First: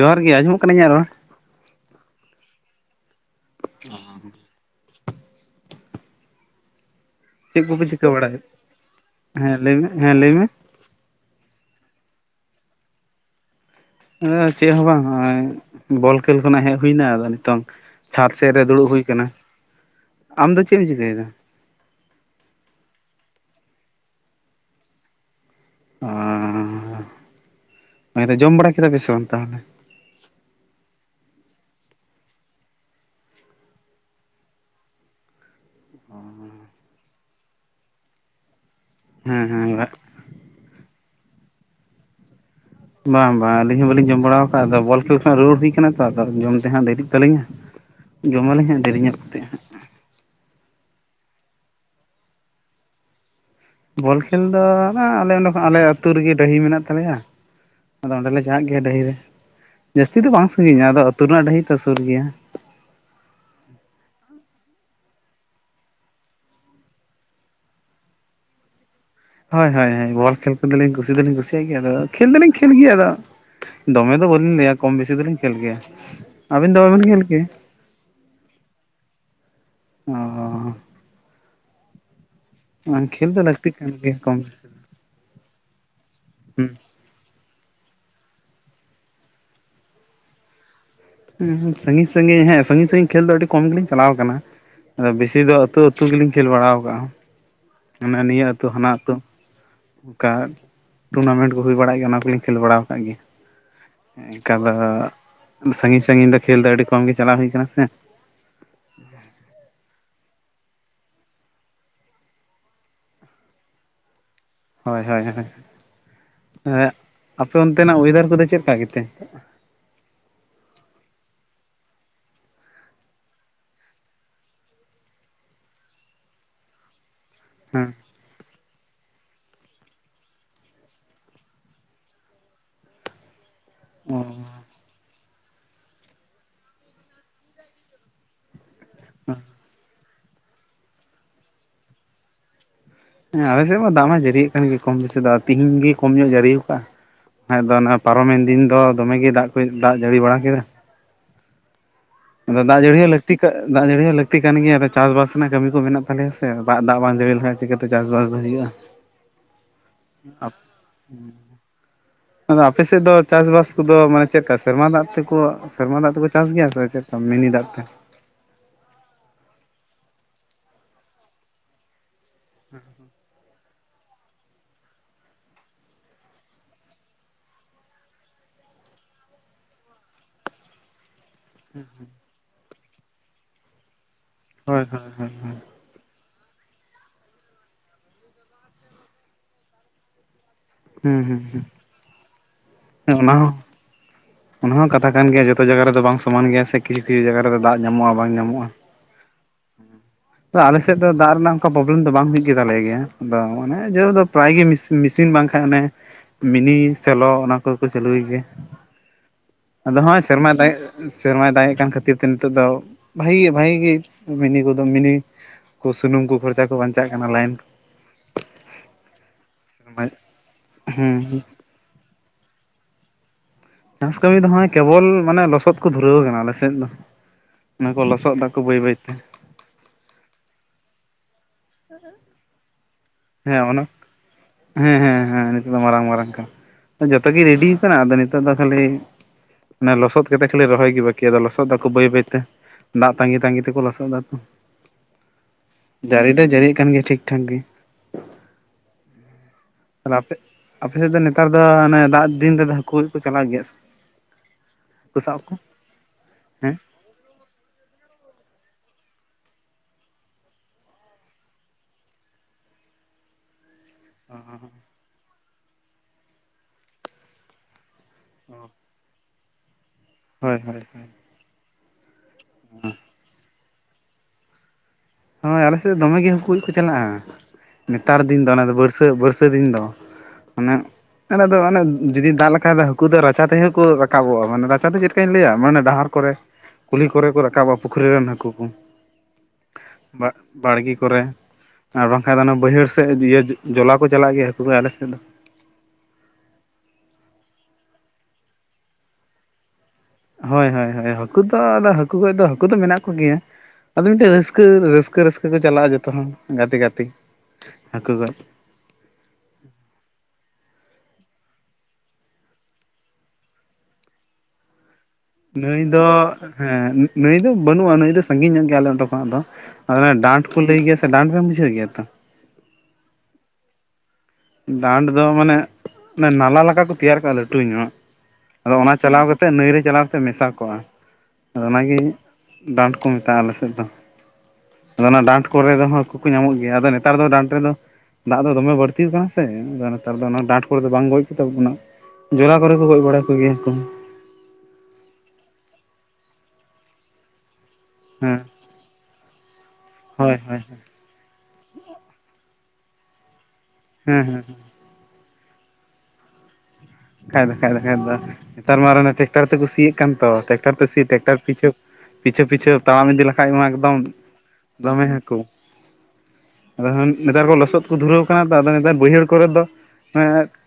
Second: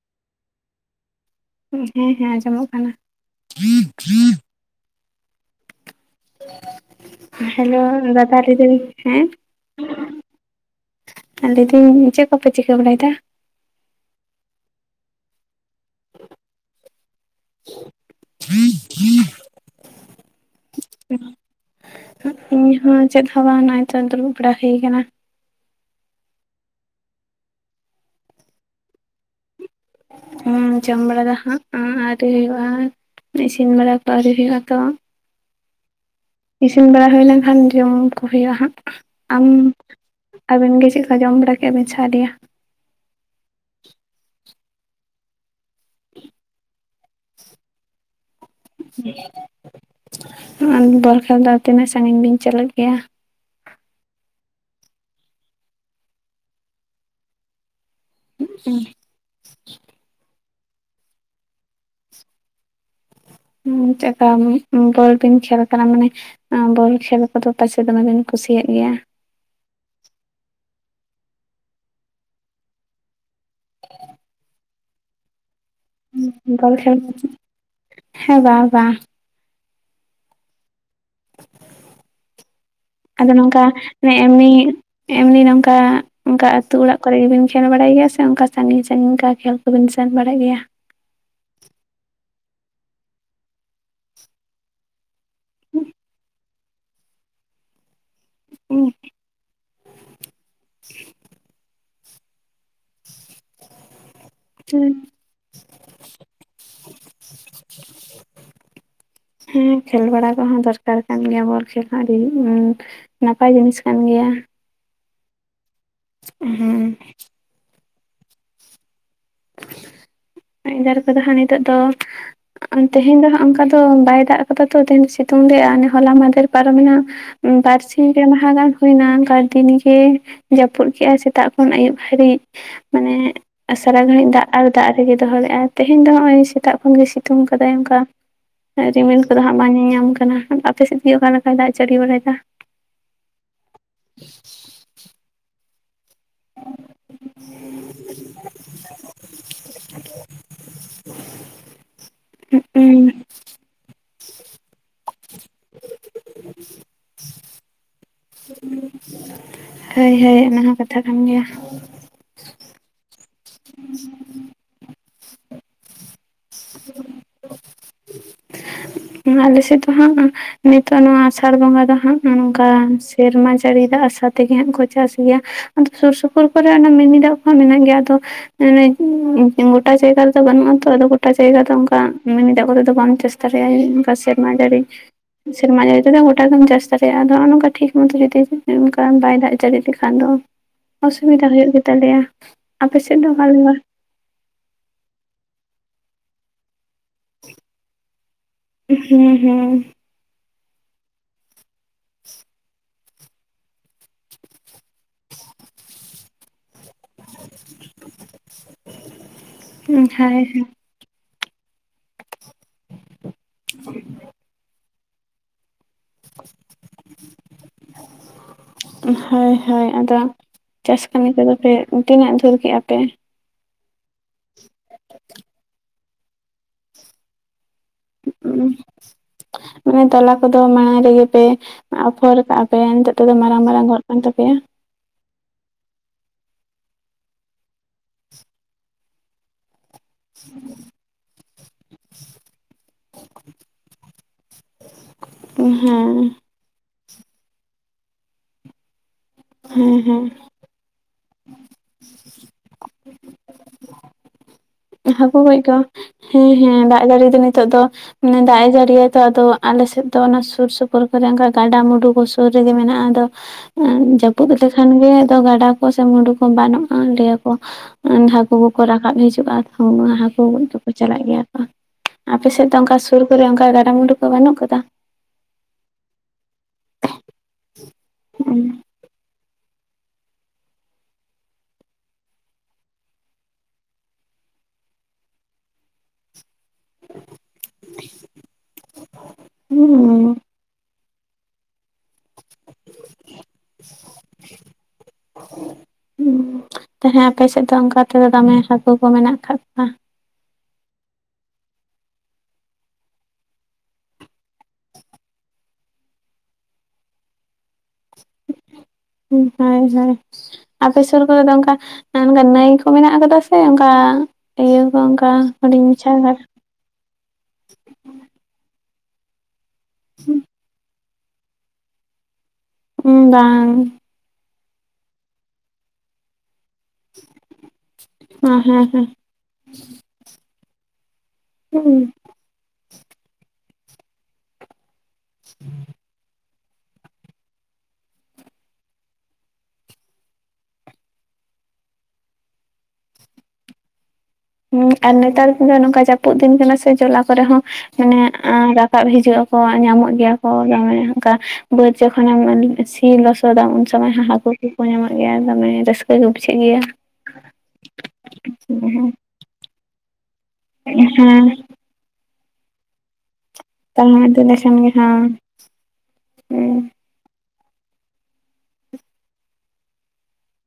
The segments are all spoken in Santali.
ᱡᱚᱦᱟᱨ ᱜᱮ ᱟᱸᱚᱢᱚᱜ ᱠᱟᱱᱟ ᱤᱧᱟᱹᱜ ᱨᱚᱲ? ᱦᱮᱸ ᱦᱮᱸ ᱟᱸᱡᱚᱢᱚᱜ ᱠᱟᱱᱟ᱾ [unintelligible] [unintelligible] ᱪᱮᱫ ᱦᱮᱞᱳ ᱠᱚᱯᱮ ᱪᱤᱠᱟᱹ ᱫᱟᱫᱟ ᱵᱟᱲᱟᱭᱮᱫ ᱞᱮᱫᱟᱞᱤᱝ ᱦᱮᱸ, ᱞᱟᱹᱭ ᱢᱮ ᱦᱮᱸ ᱞᱟᱹᱭ ᱢᱮ ᱞᱮᱫᱟᱹᱧ ᱪᱮᱫ ᱠᱚᱯᱮ ᱪᱤᱠᱟᱹ ᱵᱟᱲᱟᱭ ᱫᱟ? ᱮᱸ ᱪᱮᱫ ᱦᱚᱸ ᱵᱟᱝ ᱦᱚᱜᱚᱭ ᱵᱚᱞ ᱠᱷᱮᱞ ᱠᱷᱚᱱᱟᱜ ᱦᱮᱡ ᱦᱩᱭ ᱮᱱᱟ ᱟᱫᱚ ᱱᱤᱛᱚᱝ ᱪᱟᱨ ᱥᱮᱫ ᱨᱮ ᱫᱩᱲᱩᱵ ᱦᱩᱭ ᱠᱟᱱᱟ᱾ ᱟᱢ ᱫᱚ ᱪᱮᱫ ᱮᱢ ᱪᱤᱠᱟᱹᱭ ᱫᱟ? ᱤᱧ ᱦᱚᱸ ᱪᱮᱫ ᱦᱚᱸ ᱵᱟᱝ ᱱᱟᱭᱤᱛᱟᱨ ᱫᱩᱲᱩᱵ ᱵᱟᱲᱟ ᱦ ᱟᱠᱟᱱᱟ᱾ ᱚᱻ ᱞᱮᱫᱤᱧ ᱡᱚᱢ ᱵᱟᱲᱟ ᱠᱮᱫᱟ ᱵᱮᱥ ᱵᱟᱝ ᱛᱟᱦᱚᱞᱮ? ᱩᱸ ᱡᱚᱢ ᱵᱟᱲᱟ ᱫᱚ ᱦᱟᱸᱜ ᱟᱹᱣᱨᱤ ᱦᱩᱭᱩᱜᱼᱟ ᱤᱥᱤᱱ ᱵᱟᱲᱟ ᱠᱚ ᱟᱹᱨᱤ ᱦᱩᱭᱩᱜᱼᱟ ᱛᱚ᱾ ᱚᱻ ᱤᱥᱤᱱ ᱵᱟᱲᱟ ᱦᱩᱭ ᱞᱮᱱᱠᱷᱟᱱ ᱡᱚᱢ ᱠᱚ ᱦᱩᱭᱩᱜᱼᱟ ᱦᱟᱸᱜ, ᱦᱮᱸ ᱟᱢ ᱦᱮᱸ ᱵᱟᱝ ᱟᱹᱵᱤᱱ ᱜᱮ ᱪᱮᱫ ᱞᱮᱠᱟ ᱡᱚᱢ ᱵᱟᱲᱟ ᱠᱮᱫ ᱵᱤᱱ ᱪᱷᱮ ᱟᱣᱨᱤᱭᱟ? ᱵᱟᱝ ᱵᱟᱝ ᱟᱹᱞᱤᱧ ᱦᱚᱸ ᱵᱟᱞᱤᱧ ᱡᱚᱢ ᱵᱟᱲᱟᱣ ᱟᱠᱟᱫᱼᱟ ᱟᱫᱚ ᱵᱚᱞ ᱠᱷᱮᱞ ᱠᱷᱚᱱᱟᱜ ᱨᱩᱣᱟᱹᱲ ᱦᱩᱭ ᱟᱠᱟᱱᱟ ᱛᱚ ᱟᱫᱚ ᱡᱚᱢ ᱛᱮ ᱦᱟᱸᱟᱜ ᱫᱮᱨᱤ ᱛᱟᱞᱤᱧ ᱡᱚᱢᱟᱞᱤᱧ ᱦᱟᱸᱜ ᱫᱮᱨᱤᱧᱚᱜ ᱠᱟᱛᱮᱫ ᱦᱟᱸᱜ᱾ ᱟᱨ ᱵᱚᱞ ᱠᱷᱮᱞ ᱫᱚ ᱛᱤᱱᱟᱹᱜ ᱥᱟᱺᱜᱤᱧ ᱜᱤᱧ ᱪᱟᱞᱟᱜ ᱜᱮᱭᱟ? ᱵᱚᱞ ᱠᱷᱮᱞ ᱫᱚ ᱟᱞᱮ ᱚᱸᱰᱮ ᱟᱞᱮ ᱟᱹᱛᱩ ᱨᱮᱜᱮ ᱰᱟᱹᱦᱤ ᱢᱮᱱᱟᱜ ᱛᱟᱞᱮᱭᱟ, ᱟᱫᱚ ᱚᱸᱰᱮᱞᱮ ᱪᱟᱜ ᱜᱮᱭᱟ ᱰᱟᱹᱦᱤᱨ ᱨᱮ ᱡᱟᱹᱥᱛᱤ ᱫᱚ ᱵᱟᱝ ᱥᱟᱺᱜᱤᱧᱟ ᱟᱫᱚ ᱟᱹᱛᱩ ᱨᱮᱱᱟᱜ ᱰᱟᱹᱦᱤ ᱛᱚ ᱥᱩᱨ ᱜᱮᱭᱟ᱾ ᱩᱸ ᱪᱮᱫᱠᱟ ᱵᱚᱞ ᱵᱤᱱ ᱠᱷᱮᱞ ᱠᱟᱱᱟ ᱢᱟᱱᱮ ᱵᱚᱞ ᱠᱷᱮᱞ ᱠᱚᱫᱚ ᱯᱟᱪᱮᱫ ᱫᱚᱢᱮ ᱵᱤᱱ ᱠᱩᱥᱤᱭᱟᱜ ᱜᱮᱭᱟ? ᱦᱳᱭ ᱦᱳᱭ ᱦᱳᱭ ᱵᱚᱞ ᱠᱷᱮᱞ ᱠᱚᱫᱚ ᱞᱤᱧ ᱠᱩᱥᱤ ᱫᱚᱞᱤᱧ ᱠᱩᱥᱤᱭᱟᱜ ᱜᱮᱭᱟ ᱟᱫᱚ ᱠᱷᱮᱞ ᱫᱚᱞᱤᱧ ᱠᱷᱮᱞ ᱜᱮᱭᱟ᱾ ᱟᱫᱚ ᱫᱚᱢᱮ ᱫᱚ ᱵᱟᱹᱞᱤᱧ ᱞᱟᱹᱭᱟ ᱠᱚᱢ ᱵᱮᱥᱤ ᱫᱚᱞᱤᱧ ᱠᱷᱮᱞ ᱜᱮᱭᱟ᱾ ᱟᱹᱵᱤᱱ ᱵᱚᱞ ᱫᱚ ᱠᱷᱮᱞ ᱵᱟᱵᱤᱱ ᱜᱮᱭᱟ ᱦᱮᱸ ᱵᱟ ᱵᱟ, ᱚᱻ ᱠᱷᱮᱞ ᱟᱫᱚ ᱫᱚ ᱱᱚᱝᱠᱟ ᱞᱟᱹᱠᱛᱤ ᱠᱟᱱ ᱜᱮᱭᱟ ᱠᱚᱢ ᱮᱢᱱᱤ ᱵᱮᱥᱤ ᱮᱢᱱᱤ ᱱᱚᱝᱠᱟ ᱱᱚᱝᱠᱟ ᱫᱚ᱾ ᱟᱹᱛᱩ ᱚᱲᱟᱜ ᱠᱚ ᱠᱚᱨᱮ ᱜᱮᱵᱤᱱ ᱠᱷᱮᱞ ᱵᱟᱲᱟᱭ ᱜᱮᱭᱟ ᱥᱮ ᱚᱱᱠᱟ ᱥᱟᱺᱜᱤᱧ ᱥᱟᱺᱜᱤᱧ ᱠᱷᱮᱞ ᱠᱚᱵᱤᱱ ᱥᱮᱱ ᱵᱟᱲᱟᱜ ᱜᱮᱭᱟ ᱦᱩᱸ ᱥᱟᱺᱜᱤᱧ ᱥᱟᱺᱜᱤᱧ ᱦᱮᱸ ᱥᱟᱺᱜᱤᱧ ᱥᱟᱺᱜᱤᱧ ᱠᱷᱮᱞ ᱫᱚ ᱟᱹᱰᱤ ᱠᱚᱢ ᱜᱮᱞᱤᱧ ᱪᱟᱞᱟᱣ ᱟᱠᱟᱱᱟ ᱟᱫᱚ ᱵᱮᱥᱤ ᱵᱮᱥᱤ ᱫᱚ ᱟᱹᱛᱩ ᱟᱹᱛᱩ ᱜᱮᱞᱤᱧ ᱠᱷᱮᱞ ᱵᱟᱲᱟ ᱟᱠᱟᱜᱼᱟ ᱢᱟᱱᱮ ᱱᱤᱭᱟᱹ ᱟᱹᱛᱩ ᱦᱟᱱᱟ ᱟᱹᱛᱩ ᱚᱱᱠᱟ ᱴᱩᱨᱱᱟᱢᱮᱱᱴ ᱠᱚ ᱦᱩᱭ ᱵᱟᱲᱟᱜ ᱜᱮᱭᱟ ᱚᱱᱟ ᱠᱚᱞᱤᱧ ᱠᱷᱮᱞ ᱵᱟᱲᱟ ᱟᱠᱟᱫ ᱜᱮᱭᱟ ᱚᱱᱠᱟ ᱫᱚ ᱥᱟᱺᱜᱤᱧ ᱥᱟᱜᱤᱧ ᱫᱚ ᱠᱷᱮᱞ ᱫᱚ ᱟᱹᱰᱤ ᱠᱚᱢ ᱜᱮ ᱪᱟᱞᱟᱣ ᱦᱩᱭ ᱠᱟᱱᱟ ᱥᱮ ᱦᱮᱸ ᱠᱷᱮᱞ ᱵᱟᱲᱟ ᱠᱚᱦᱚᱸ ᱫᱚᱨᱠᱟᱨ ᱠᱟᱱ ᱜᱮᱭᱟ ᱵᱚᱞ ᱠᱷᱮᱞ ᱦᱚᱸ ᱟᱹᱰᱤ ᱱᱟᱯᱟᱭ ᱡᱤᱱᱤᱥ ᱠᱟᱱ ᱜᱮᱭᱟ ᱦᱳᱭ ᱦᱳᱭ ᱦᱳᱭ ᱦᱮᱸ ᱟᱯᱮ ᱚᱱᱛᱮᱱᱟᱜ ᱚᱭᱮᱫᱟᱨ ᱠᱚᱫᱚ ᱪᱮᱫ ᱞᱮᱠᱟ ᱜᱮᱛᱮ ᱣᱮᱟᱨ ᱠᱚᱫᱚ ᱦᱟᱸᱜ ᱱᱤᱛᱳᱜ ᱫᱚ ᱛᱮᱦᱮᱧ ᱫᱚ ᱦᱟᱸᱜ ᱚᱱᱠᱟ ᱫᱚ ᱵᱟᱭ ᱫᱟᱜ ᱠᱟᱫᱟ ᱛᱚ ᱛᱮᱦᱮᱧ ᱫᱚ ᱥᱤᱛᱩᱝ ᱨᱮᱭᱟ ᱦᱚᱞᱟ ᱢᱟᱦᱫᱮᱨ ᱯᱟᱨᱚᱢᱮᱱᱟ ᱦᱮᱸ ᱵᱟᱨᱥᱤᱧ ᱯᱮ ᱢᱟᱦᱟ ᱜᱟᱱ ᱦᱩᱭᱱᱟ ᱚᱱᱠᱟ ᱫᱤᱱ ᱜᱮ ᱡᱟᱹᱯᱩᱫ ᱠᱮᱜ-ᱟᱭ ᱥᱮᱛᱟᱜ ᱠᱷᱚᱱ ᱟᱹᱭᱩᱵ ᱦᱟᱹᱨᱤᱡ ᱢᱟᱱᱮ ᱥᱟᱨᱟ ᱚ ᱜᱷᱟᱹᱲᱤᱡ ᱫᱟᱜ ᱟᱨ ᱫᱟᱜ ᱨᱮᱜᱮ ᱫᱚᱦᱚ ᱞᱮᱫᱼᱟ ᱛᱮᱦᱮᱧ ᱫᱚ ᱱᱚᱜ ᱚᱭ ᱥᱮᱛᱟᱜ ᱠᱷᱚᱱ ᱜᱮᱭ ᱥᱤᱛᱩᱝ ᱠᱟᱫᱟᱭ ᱚᱱᱠᱟ ᱨᱤᱢᱤᱞ ᱠᱚᱫᱚ ᱦᱟᱸᱜ ᱵᱟᱝ ᱧᱮᱧᱟᱢ ᱠᱟᱱᱟ ᱟᱯᱮ ᱥᱮᱫ ᱜᱮ ᱚᱠᱟ ᱞᱮᱠᱟ ᱫᱟᱜ ᱮ ᱡᱟᱹᱲᱤ ᱵᱟᱲᱟᱭᱮᱫᱟ ᱦᱮᱸ ᱟᱞᱮ ᱥᱮᱫ ᱢᱟ ᱫᱟᱜ ᱢᱟ ᱡᱟᱹᱲᱤᱭᱮᱜ ᱠᱟᱱ ᱜᱮᱭᱟ ᱠᱚᱢ ᱵᱮᱥᱤ ᱫᱚ ᱛᱤᱦᱤᱧ ᱜᱮ ᱠᱚᱢ ᱧᱚᱜᱼᱮ ᱡᱟᱹᱲᱤᱭᱟᱠᱟᱜᱼᱟ ᱠᱷᱟᱡ ᱫᱚ ᱚᱱᱮ ᱯᱟᱨᱚᱢᱮᱱ ᱫᱤᱱ ᱫᱚ ᱫᱚᱢᱮ ᱜᱮ ᱫᱟᱜ ᱠᱚ ᱫᱟᱜ ᱡᱟᱹᱲᱤ ᱵᱟᱲᱟ ᱠᱮᱫᱟ ᱟᱫᱚ ᱫᱟᱜ ᱡᱟᱹᱲᱤ ᱦᱚ ᱞᱟᱹᱠᱛᱤ ᱠᱟᱜ ᱫᱟᱜ ᱡᱟᱹᱲᱤ ᱦᱚᱸ ᱞᱟᱠᱛᱤ ᱠᱟᱱ ᱜᱮᱭᱟ ᱟᱫᱚ ᱪᱟᱥᱵᱟᱥ ᱨᱮᱱᱟᱜ ᱠᱟᱹᱢᱤ ᱠᱚ ᱢᱮᱱᱟᱜ ᱛᱟᱞᱮᱭᱟ ᱥᱮ ᱫᱟᱜ ᱫᱟᱜ ᱵᱟᱝ ᱡᱟᱹᱲᱤ ᱞᱮᱠᱷᱟᱡ ᱪᱤᱠᱟᱛᱮ ᱪᱟᱥᱵᱟᱥ ᱫᱚ ᱦᱩᱭᱩᱜᱼᱟ ᱦᱳᱭ ᱦᱳᱭ ᱚᱱᱟ ᱦᱚᱸ ᱠᱟᱛᱷᱟ ᱠᱟᱱ ᱜᱮᱭᱟ ᱛᱚᱵᱮ ᱟᱯᱮ ᱥᱮᱫ ᱫᱚ ᱪᱟᱥᱵᱟᱥ ᱠᱚᱫᱚ ᱢᱟᱱᱮ ᱪᱮᱫ ᱞᱮᱠᱟ ᱥᱮᱨᱢᱟ ᱫᱟᱜ ᱛᱮᱠᱚ ᱥᱮᱨᱢᱟ ᱫᱟᱜ ᱛᱮᱠᱚ ᱪᱟᱥ ᱜᱮᱭᱟ ᱥᱮ ᱪᱮᱫ ᱢᱤᱱᱤ ᱫᱟᱜ ᱛᱮ ᱢᱟᱱᱮ ᱟᱞᱮ ᱥᱮᱫ ᱫᱚ ᱦᱟᱸᱜ ᱱᱤᱛᱚᱜ ᱱᱚᱣᱟ ᱟᱥᱟᱲ ᱵᱚᱸᱜᱟ ᱫᱚ ᱦᱟᱸᱜ ᱱᱚᱝᱠᱟ ᱥᱮᱨᱢᱟ ᱡᱟ ᱡᱟᱹᱲᱤ ᱫᱟᱜ ᱟᱥᱟ ᱛᱮᱜᱮ ᱦᱟᱸᱜ ᱠᱚ ᱪᱟᱥ ᱜᱮᱭᱟ ᱟᱫᱚ ᱥᱩᱨ ᱥᱩᱯᱩᱨ ᱠᱚᱨᱮ ᱢᱤᱱᱤ ᱫᱟᱜ ᱠᱚᱦᱚᱸ ᱢᱮᱱᱟᱜ ᱜᱮᱭᱟ ᱟᱫᱚ ᱢᱟᱱᱮ ᱜᱚᱴᱟ ᱡᱟᱭᱜᱟ ᱨᱮᱫᱚ ᱵᱟᱹᱱᱩᱜ ᱟᱼᱟ ᱛᱚ ᱟᱫᱚ ᱜᱚᱴᱟ ᱡᱟᱭᱜᱟ ᱫᱚ ᱚᱝᱠᱟ ᱢᱤᱱᱤ ᱫᱟᱜ ᱠᱚᱛᱮ ᱫᱚ ᱵᱟᱢ ᱪᱟᱥ ᱫᱟᱲᱮᱭᱟᱜᱼᱟ ᱚᱠᱟ ᱥᱮᱫ ᱦᱳᱭ ᱦᱳᱭ ᱦᱳᱭ ᱦᱳᱭ [unintelligible] ᱥᱮᱨᱢᱟ ᱡᱟᱹᱲᱤ ᱛᱮᱫᱚ ᱜᱚᱴᱟ ᱜᱮᱢ ᱪᱟᱥ ᱫᱟᱲᱮᱭᱟᱜᱼᱟ ᱟᱫᱚ ᱚᱱᱚ ᱚᱝᱠᱟ ᱴᱷᱤᱠ ᱢᱚᱛᱚ ᱡᱩᱫᱤ ᱚᱱᱮ ᱚᱝᱠᱟ ᱵᱟᱭ ᱫᱟᱜ ᱡᱟᱲᱤ ᱞᱮᱠᱷᱟᱱ ᱫᱚ ᱦᱩᱸ ᱚᱥᱩᱵᱤᱫᱷᱟ ᱦᱩᱸ ᱦᱩᱭᱩᱜ ᱜᱮ ᱛᱟᱞᱮᱭᱟ ᱟᱯᱮ ᱥᱮᱫ ᱦᱩᱸ ᱫᱚ ᱚᱱᱟ ᱦᱚᱸ [unintelligible] ᱚᱱᱟ ᱦᱚᱸ ᱠᱟᱛᱷᱟ ᱠᱟᱱ ᱜᱮᱭᱟ ᱡᱚᱛᱚ ᱡᱟᱭᱜᱟ ᱨᱮᱫᱚ ᱵᱟᱝ ᱥᱚᱢᱟᱱ ᱜᱮᱭᱟ ᱥᱮ ᱠᱤᱪᱷᱩ ᱠᱤᱪᱷᱩ ᱡᱟᱭᱜᱟ ᱨᱮᱫᱚ ᱫᱟᱜ ᱧᱟᱢᱚᱜᱼᱟ ᱵᱟᱝ ᱧᱟᱢᱚᱜᱼᱟ᱾ ᱦᱩᱸ ᱦᱩᱸ ᱛᱚ ᱟᱞᱮ ᱥᱮᱫ ᱫᱚ ᱫᱟᱜ ᱨᱮᱱᱟᱜ ᱚᱝᱠᱟ ᱯᱨᱚᱵᱞᱮᱢ ᱫᱚ ᱵᱟᱝ ᱦᱩᱭᱩᱜ ᱜᱮᱛᱟᱞᱮ ᱜᱮᱭᱟ ᱾ ᱟᱫᱚ ᱢᱟᱱᱮ ᱡᱮᱦᱮᱛᱩ ᱯᱨᱟᱭ ᱜᱮ ᱢᱤᱥᱤᱱ ᱵᱟᱝ ᱠᱷᱟᱡ ᱢᱟᱱᱮ ᱢᱤᱱᱤ ᱥᱮᱞᱚ ᱚᱱᱟ ᱠᱚᱦᱚᱸ ᱠᱩ ᱪᱟᱹᱞᱩᱭ ᱜᱮᱭᱟ ᱟᱫᱚ ᱦᱚᱸᱜ-ᱚᱭ ᱦᱳᱭ ᱥᱮᱨᱢᱟᱭ ᱫᱟᱜ ᱮᱜ ᱥᱮᱨᱢᱟᱭ ᱫᱟ ᱮᱜ ᱠᱟᱱ ᱠᱷᱟᱹᱛᱤᱨ ᱛᱮ ᱱᱤᱛᱚᱜ ᱫᱚ ᱵᱷᱟᱜᱤ ᱜᱮ ᱵᱷᱟᱜᱤ ᱜᱮ ᱢᱤᱱᱤ ᱠᱩᱫᱚ ᱢᱤᱱᱤ ᱠᱩ ᱥᱩᱱᱩᱢ ᱠᱩ ᱠᱷᱚᱨᱪᱟ ᱠᱩ ᱵᱟᱧᱪᱟ ᱪᱟᱜ ᱠᱟᱱᱟ ᱞᱟᱭᱮᱱ ᱦᱳᱭ ᱦᱳᱭ ᱟᱫᱚ, ᱪᱟᱥ ᱠᱟᱹᱢᱤ ᱦᱮᱸ ᱠᱚᱫᱚ ᱯᱮ ᱛᱤᱱᱟᱹᱜ ᱡᱷᱟᱹᱞ ᱠᱮᱜᱼᱟ ᱯᱮ ᱪᱟᱥ ᱠᱟᱹᱢᱤ ᱫᱚ ᱦᱚᱸᱜᱼᱚᱭ ᱠᱮᱵᱚᱞ ᱢᱟᱱᱮ ᱞᱚᱥᱚᱫ ᱠᱩ ᱫᱷᱩᱨᱟᱹᱣ ᱟᱠᱟᱱᱟ ᱟᱞᱮ ᱥᱮᱫ ᱫᱚ ᱚᱱᱟ ᱠᱩ ᱞᱚᱥᱚᱫ ᱫᱟᱠᱩ ᱵᱟᱹᱭ ᱵᱟᱹᱭ ᱛᱮ ᱢᱟᱱᱮ ᱛᱚᱞᱟ ᱠᱚᱫᱚ ᱢᱟᱲᱟᱝ ᱨᱮᱜᱮ ᱯᱮ ᱟᱯᱷᱚᱨ ᱠᱟᱜᱼᱟ ᱾ ᱟᱯᱮ ᱱᱤᱛᱚᱜ ᱫᱚ ᱛᱚ ᱦᱮᱸ ᱢᱟᱨᱟᱝ ᱚᱱᱟ ᱢᱟᱨᱟᱝ ᱦᱟᱨᱟᱜ ᱠᱟᱱ ᱛᱟᱯᱮᱭᱟ ᱦᱮᱸ ᱦᱮᱸ ᱦᱮᱸ ᱱᱤᱛᱚᱜ ᱫᱚ ᱢᱟᱨᱟᱝ ᱢᱟᱨᱟᱝ ᱠᱟᱱᱟ ᱡᱚᱛᱚ ᱜᱮ ᱨᱮᱰᱤᱣ ᱠᱟᱱᱟ ᱟᱫᱚ ᱱᱤᱛᱚᱜ ᱫᱚ ᱠᱷᱟᱹᱞᱤ ᱢᱟᱱᱮ ᱞᱚᱥᱚᱫ ᱱᱤᱛᱚᱜ ᱫᱚ ᱠᱷᱟᱹᱞᱤ ᱨᱚᱦᱚᱭ ᱜᱮ ᱵᱟᱹᱠᱤ ᱟᱫᱚ ᱞᱚᱥᱚᱫ ᱫᱟᱠᱩ ᱵᱟᱹᱭ ᱵᱟᱹᱭ ᱛᱮ ᱫᱟᱜ ᱛᱟᱺᱜᱤ ᱛᱟᱺᱜᱤ ᱛᱮᱠᱚ ᱞᱚᱥᱚᱫ ᱫᱟ ᱛᱚ ᱦᱮᱸ ᱡᱟᱹᱲᱤ ᱫᱚᱭ ᱡᱟᱹᱲᱤᱭᱮᱜ ᱠᱟᱱ ᱜᱮᱭᱟ ᱴᱷᱤᱠ ᱴᱷᱟᱠ ᱜᱮ ᱦᱮᱸ ᱛᱟᱦᱚᱞᱮ ᱦᱮᱸ ᱟᱯᱮ ᱟᱯᱮ ᱥᱮᱜ ᱫᱚ ᱱᱮᱛᱟᱨ ᱫᱚ ᱢᱟᱱᱮ ᱫᱟᱜ ᱫᱤᱱ ᱨᱮᱫᱚ ᱦᱟᱹᱠᱩ ᱜᱚᱡ ᱠᱩ ᱪᱟᱞᱟᱜ ᱜᱮᱭᱟ ᱥᱮ ᱦᱟᱹᱠᱩ ᱥᱟᱵ ᱠᱚ ᱜᱚᱡ ᱠᱩ ᱦᱮᱸ ᱦᱮᱸ ᱫᱟᱜ ᱡᱟᱹᱲᱤ ᱫᱚ ᱱᱤᱛᱚᱜ ᱫᱚ ᱢᱟᱱᱮ ᱫᱟᱜ ᱮ ᱡᱟᱹᱲᱤᱭᱟᱭ ᱛᱚ ᱟᱫᱚ ᱟᱞᱮ ᱥᱮᱫ ᱫᱚ ᱚᱱᱟ ᱥᱩᱨ ᱥᱩᱯᱩᱨ ᱠᱚᱨᱮ ᱜᱟᱰᱟᱼᱢᱩᱰᱩ ᱠᱚᱥ ᱥᱩᱨ ᱨᱮᱜᱮ ᱢᱮᱱᱟᱜᱼᱟ ᱟᱫᱚ ᱮᱸᱜ ᱡᱟᱹᱯᱩᱫ ᱞᱮᱠᱷᱟᱱ ᱜᱮ ᱟᱫᱚ ᱜᱟᱰᱟ ᱠᱚ ᱥᱮ ᱢᱩᱰᱩ ᱠᱚ ᱵᱟᱱᱚᱜᱼᱟ ᱞᱟᱹᱭᱟ ᱠᱚ ᱟᱸ ᱦᱟᱹᱠᱩ ᱠᱚᱠᱚ ᱨᱟᱠᱟᱵ ᱦᱤᱡᱩᱜᱼᱟ ᱛᱚ ᱦᱟᱹᱠᱩ ᱦᱳᱭ ᱜᱚᱡ ᱦᱳᱭ ᱫᱚᱠᱩ ᱦᱳᱭ ᱪᱟᱞᱟᱜ ᱜᱮᱭᱟ ᱟᱯᱮ ᱥᱮᱫ ᱫᱚ ᱚᱝᱠᱟ ᱥᱩᱨ ᱠᱚᱨᱮ ᱚᱝᱠᱟ ᱜᱟᱰᱟᱼᱢᱩᱰᱩ ᱠᱚ ᱵᱟᱹᱱᱩᱜ ᱠᱟᱫᱟ ᱦᱳᱭ ᱟᱞᱮ ᱥᱮᱫ ᱫᱚᱢᱮ ᱜᱮ ᱦᱟᱹᱠᱩ ᱜᱚᱡ ᱠᱩ ᱪᱟᱞᱟᱜᱼᱟ ᱱᱮᱛᱟᱨ ᱫᱤᱱ ᱫᱚ ᱦᱩᱸ ᱚᱱᱟ ᱫᱚ ᱵᱟᱹᱨᱥᱟᱹ ᱵᱟᱹᱨᱥᱟᱹ ᱫᱤᱱ ᱫᱚ ᱢᱟᱱᱮ ᱚᱱᱮ ᱫᱚ ᱚᱱᱮ ᱡᱩᱫᱤ ᱫᱟᱜ ᱞᱮᱠᱷᱟᱡ ᱫᱚ ᱦᱟᱹᱠᱩ ᱫᱚ ᱨᱟᱪᱟ ᱛᱮᱦᱚᱸ ᱠᱩ ᱨᱟᱠᱟᱵᱚᱜᱼᱟ ᱢᱟᱱᱮ ᱨᱟᱪᱟ ᱫᱚ ᱪᱮᱫ ᱞᱮᱠᱟᱧ ᱞᱟᱹᱭᱟ ᱢᱟᱱᱮ ᱰᱟᱦᱟᱨ ᱠᱚᱨᱮ [inaudible] ᱠᱩᱞᱦᱤ ᱠᱚᱨᱮ ᱠᱩ ᱨᱟᱠᱟᱵᱚᱜᱼᱟ ᱯᱩᱠᱷᱨᱤ ᱨᱮᱱ ᱦᱟᱹᱠᱩ ᱠᱩ ᱦᱩᱸᱻ ᱵᱟᱲᱜᱮ ᱠᱚᱨᱮ ᱟᱨ ᱵᱟᱝᱠᱷᱟᱡ ᱫᱚ ᱚᱱᱟ ᱵᱟᱹᱭᱦᱟᱹᱲ ᱥᱮᱡ ᱤᱭᱟᱹ ᱡᱚᱞᱟ ᱠᱚ ᱪᱟᱞᱟᱜ ᱜᱮᱭᱟ ᱦᱟᱹᱠᱩ ᱫᱚ ᱟᱞᱮ ᱥᱮᱫ ᱫᱚ ᱩᱸ ᱛᱟᱦᱮᱸ ᱟᱯᱮ ᱥᱮᱫ ᱫᱚ ᱚᱝᱠᱟ ᱛᱮᱫᱚ ᱫᱚᱢᱮ ᱦᱟᱹᱠᱩ ᱠᱚ ᱢᱮᱱᱟᱜ ᱟᱠᱟᱫ ᱠᱚᱣᱟ ᱦᱳᱭ ᱦᱳᱭ ᱦᱳᱭ ᱦᱟᱹᱠᱩ ᱫᱚ ᱟᱫᱚ ᱦᱟᱹᱠᱩ ᱜᱚᱡ ᱫᱚ ᱦᱟᱹᱠᱩ ᱫᱚ ᱢᱮᱱᱟᱜ ᱠᱚ ᱜᱮᱭᱟ᱾ ᱟᱫᱚ ᱢᱤᱫᱴᱮᱡ ᱨᱟᱹᱥᱠᱟᱹ ᱨᱟᱹᱥᱠᱟᱹ ᱨᱟᱹᱥᱠᱟᱹ ᱠᱚ ᱪᱟᱞᱟᱜᱼᱟ ᱡᱚᱛᱚ ᱦᱚᱲ ᱜᱟᱛᱮ ᱜᱟᱛᱮ ᱦᱟᱹᱠᱩ ᱜᱚᱡ ᱦᱩᱸ ᱦᱳᱭ ᱦᱳᱭ ᱟᱯᱮ ᱥᱩᱨ ᱠᱚᱨᱮ ᱫᱚ ᱚᱝᱠᱟ ᱮᱸ ᱚᱝᱠᱟ ᱱᱟᱹᱭ ᱠᱚ ᱢᱮᱱᱟᱜ ᱠᱟᱫᱟ ᱥᱮ ᱚᱝᱠᱟ ᱤᱭᱟᱹ ᱠᱚ ᱚᱝᱠᱟ ᱱᱟᱹᱭ ᱦᱩᱰᱤᱧ ᱫᱚ ᱢᱮᱪᱷᱟ ᱟᱠᱟ [unintelligible] ᱦᱮᱸ ᱱᱟᱹᱭ ᱫᱚ ᱵᱟᱹᱱᱩᱜᱼᱟ ᱱᱟᱹᱭ ᱫᱚ ᱥᱟᱺᱜᱤᱧ ᱧᱚᱜ ᱜᱮᱭᱟ ᱟᱞᱮ ᱚᱸᱰᱮ ᱠᱷᱚᱱᱟᱜ ᱫᱚ ᱟᱫᱚ ᱰᱟᱸᱴ ᱠᱚ ᱞᱟᱹᱭ ᱜᱮᱭᱟ ᱥᱮ ᱰᱟᱸᱴ ᱵᱮᱢ ᱵᱩᱡᱷᱟᱹᱣ ᱜᱮᱭᱟ ᱛᱚ ᱩᱸ ᱵᱟᱝ ᱰᱟᱸᱴ ᱫᱚ ᱢᱟᱱᱮ ᱱᱟᱞᱟ ᱞᱮᱠᱟ ᱠᱩ ᱛᱮᱭᱟᱨ ᱠᱟᱜᱼᱟ ᱞᱟᱹᱴᱩ ᱧᱚᱜ ᱦᱮᱸ ᱟᱫᱚ ᱚᱱᱟ ᱦᱮᱸ ᱪᱟᱞᱟᱣ ᱠᱟ ᱱᱟᱹᱭ ᱨᱮ ᱪᱟᱞᱟᱣ ᱠᱟᱛᱮ ᱢᱮᱥᱟ ᱠᱚᱜᱼᱟ ᱟᱫᱚ ᱚᱱᱟᱜᱮ ᱰᱟᱸᱴ ᱠᱚ ᱢᱮᱛᱟᱜᱼᱟ ᱟᱞᱮ ᱥᱮᱫ ᱫᱚ ᱟᱫᱚ ᱚᱱᱟ ᱰᱟᱱᱴ ᱠᱚᱨᱮ ᱫᱚ ᱦᱟᱹᱠᱩ ᱠᱚ ᱧᱟᱢᱚᱜ ᱜᱮᱭᱟ ᱟᱫᱚ ᱱᱮᱛᱟᱨ ᱫᱚ ᱰᱟᱱᱴ ᱨᱮᱫᱚ ᱫᱟᱜ ᱫᱚ ᱫᱚᱢᱮ ᱵᱟᱹᱲᱛᱤ ᱟᱠᱟᱱᱟ᱾ ᱥᱮ ᱱᱮᱛᱟᱨ ᱫᱚ ᱚᱱᱟ ᱰᱟᱸᱴ ᱠᱚᱨᱮ ᱫᱚ ᱵᱟᱝ ᱜᱚᱡ ᱠᱚᱛᱮ ᱚᱱᱟ ᱡᱚᱞᱟ ᱠᱚᱨᱮ ᱠᱚ ᱜᱚᱡ ᱵᱟᱲᱟ ᱠᱚᱜᱮᱭᱟ ᱠᱚ᱾ ᱦᱮᱸ ᱟᱨ ᱱᱮᱛᱟᱨ ᱫᱚ ᱱᱚᱝᱠᱟ ᱡᱟᱹᱯᱩᱫ ᱫᱤᱱ ᱠᱟᱱᱟ ᱥᱮ ᱡᱚᱞᱟ ᱠᱚᱨᱮ ᱦᱚᱸ ᱢᱟᱱᱮ ᱦᱮᱸ ᱨᱟᱠᱟᱵ ᱦᱤᱡᱩᱜ ᱟᱠᱚ ᱧᱟᱢᱚᱜ ᱜᱮᱭᱟ ᱦᱳᱭ ᱠᱚ ᱦᱳᱭ ᱫᱚᱢᱮ ᱚᱱᱠᱟ᱾ ᱵᱟᱹᱫᱽ ᱡᱚᱠᱷᱚᱱᱮᱢ ᱥᱤ ᱞᱚᱥᱚᱫᱟᱢ ᱩᱱ ᱥᱚᱢᱚᱭ ᱦᱮᱸ ᱦᱚᱸ ᱦᱮᱸ ᱦᱟᱹᱠᱩ ᱠᱚ, ᱠᱚ ᱧᱟᱢᱚᱜ ᱜᱮᱭᱟ ᱫᱚᱢᱮ ᱨᱟᱹᱥᱠᱟᱹ ᱜᱮ ᱵᱩᱡᱷᱟᱹᱣ ᱜᱮᱭᱟ᱾ ᱵᱟᱠᱟᱱᱡ ᱫᱚ ᱠᱷᱟᱱᱡ ᱫᱚ ᱠᱷᱟᱱᱡ ᱫᱚ ᱱᱮᱛᱟᱨ ᱢᱟᱟᱨ ᱴᱮᱠᱟᱨ ᱛᱮᱠᱚ ᱥᱤᱭᱮᱫ ᱠᱟᱱ ᱛᱚ ᱴᱮᱠᱴᱟᱨ ᱛᱮᱤᱭ ᱴᱮᱠᱴᱟᱨ ᱦᱮᱸ ᱯᱤᱪᱷᱩ ᱯᱤᱪᱷᱟᱹ ᱯᱤᱪᱷᱟᱹ ᱛᱟᱲᱟᱢ ᱤᱫᱤ ᱞᱮᱠᱷᱟᱡ ᱢᱟ ᱫᱚᱢ.. ᱛᱟᱦᱮᱸ ᱤᱫᱤ ᱞᱮᱠᱷᱟᱱ ᱜᱮ ᱫᱚᱢᱮ ᱦᱟᱸ ᱦᱟᱹᱠᱩ ᱦᱮᱸ ᱟᱫᱚ ᱱᱮᱛᱟᱨ ᱠᱚ ᱞᱚᱥᱚᱫ ᱫᱷᱩᱨᱟᱹᱣ ᱟᱠᱟᱱᱟ ᱛᱚ ᱟᱫᱚ ᱱᱮᱛᱟᱨ ᱵᱟᱹᱭᱦᱟᱹᱲ ᱠᱚᱨᱮ ᱫᱚ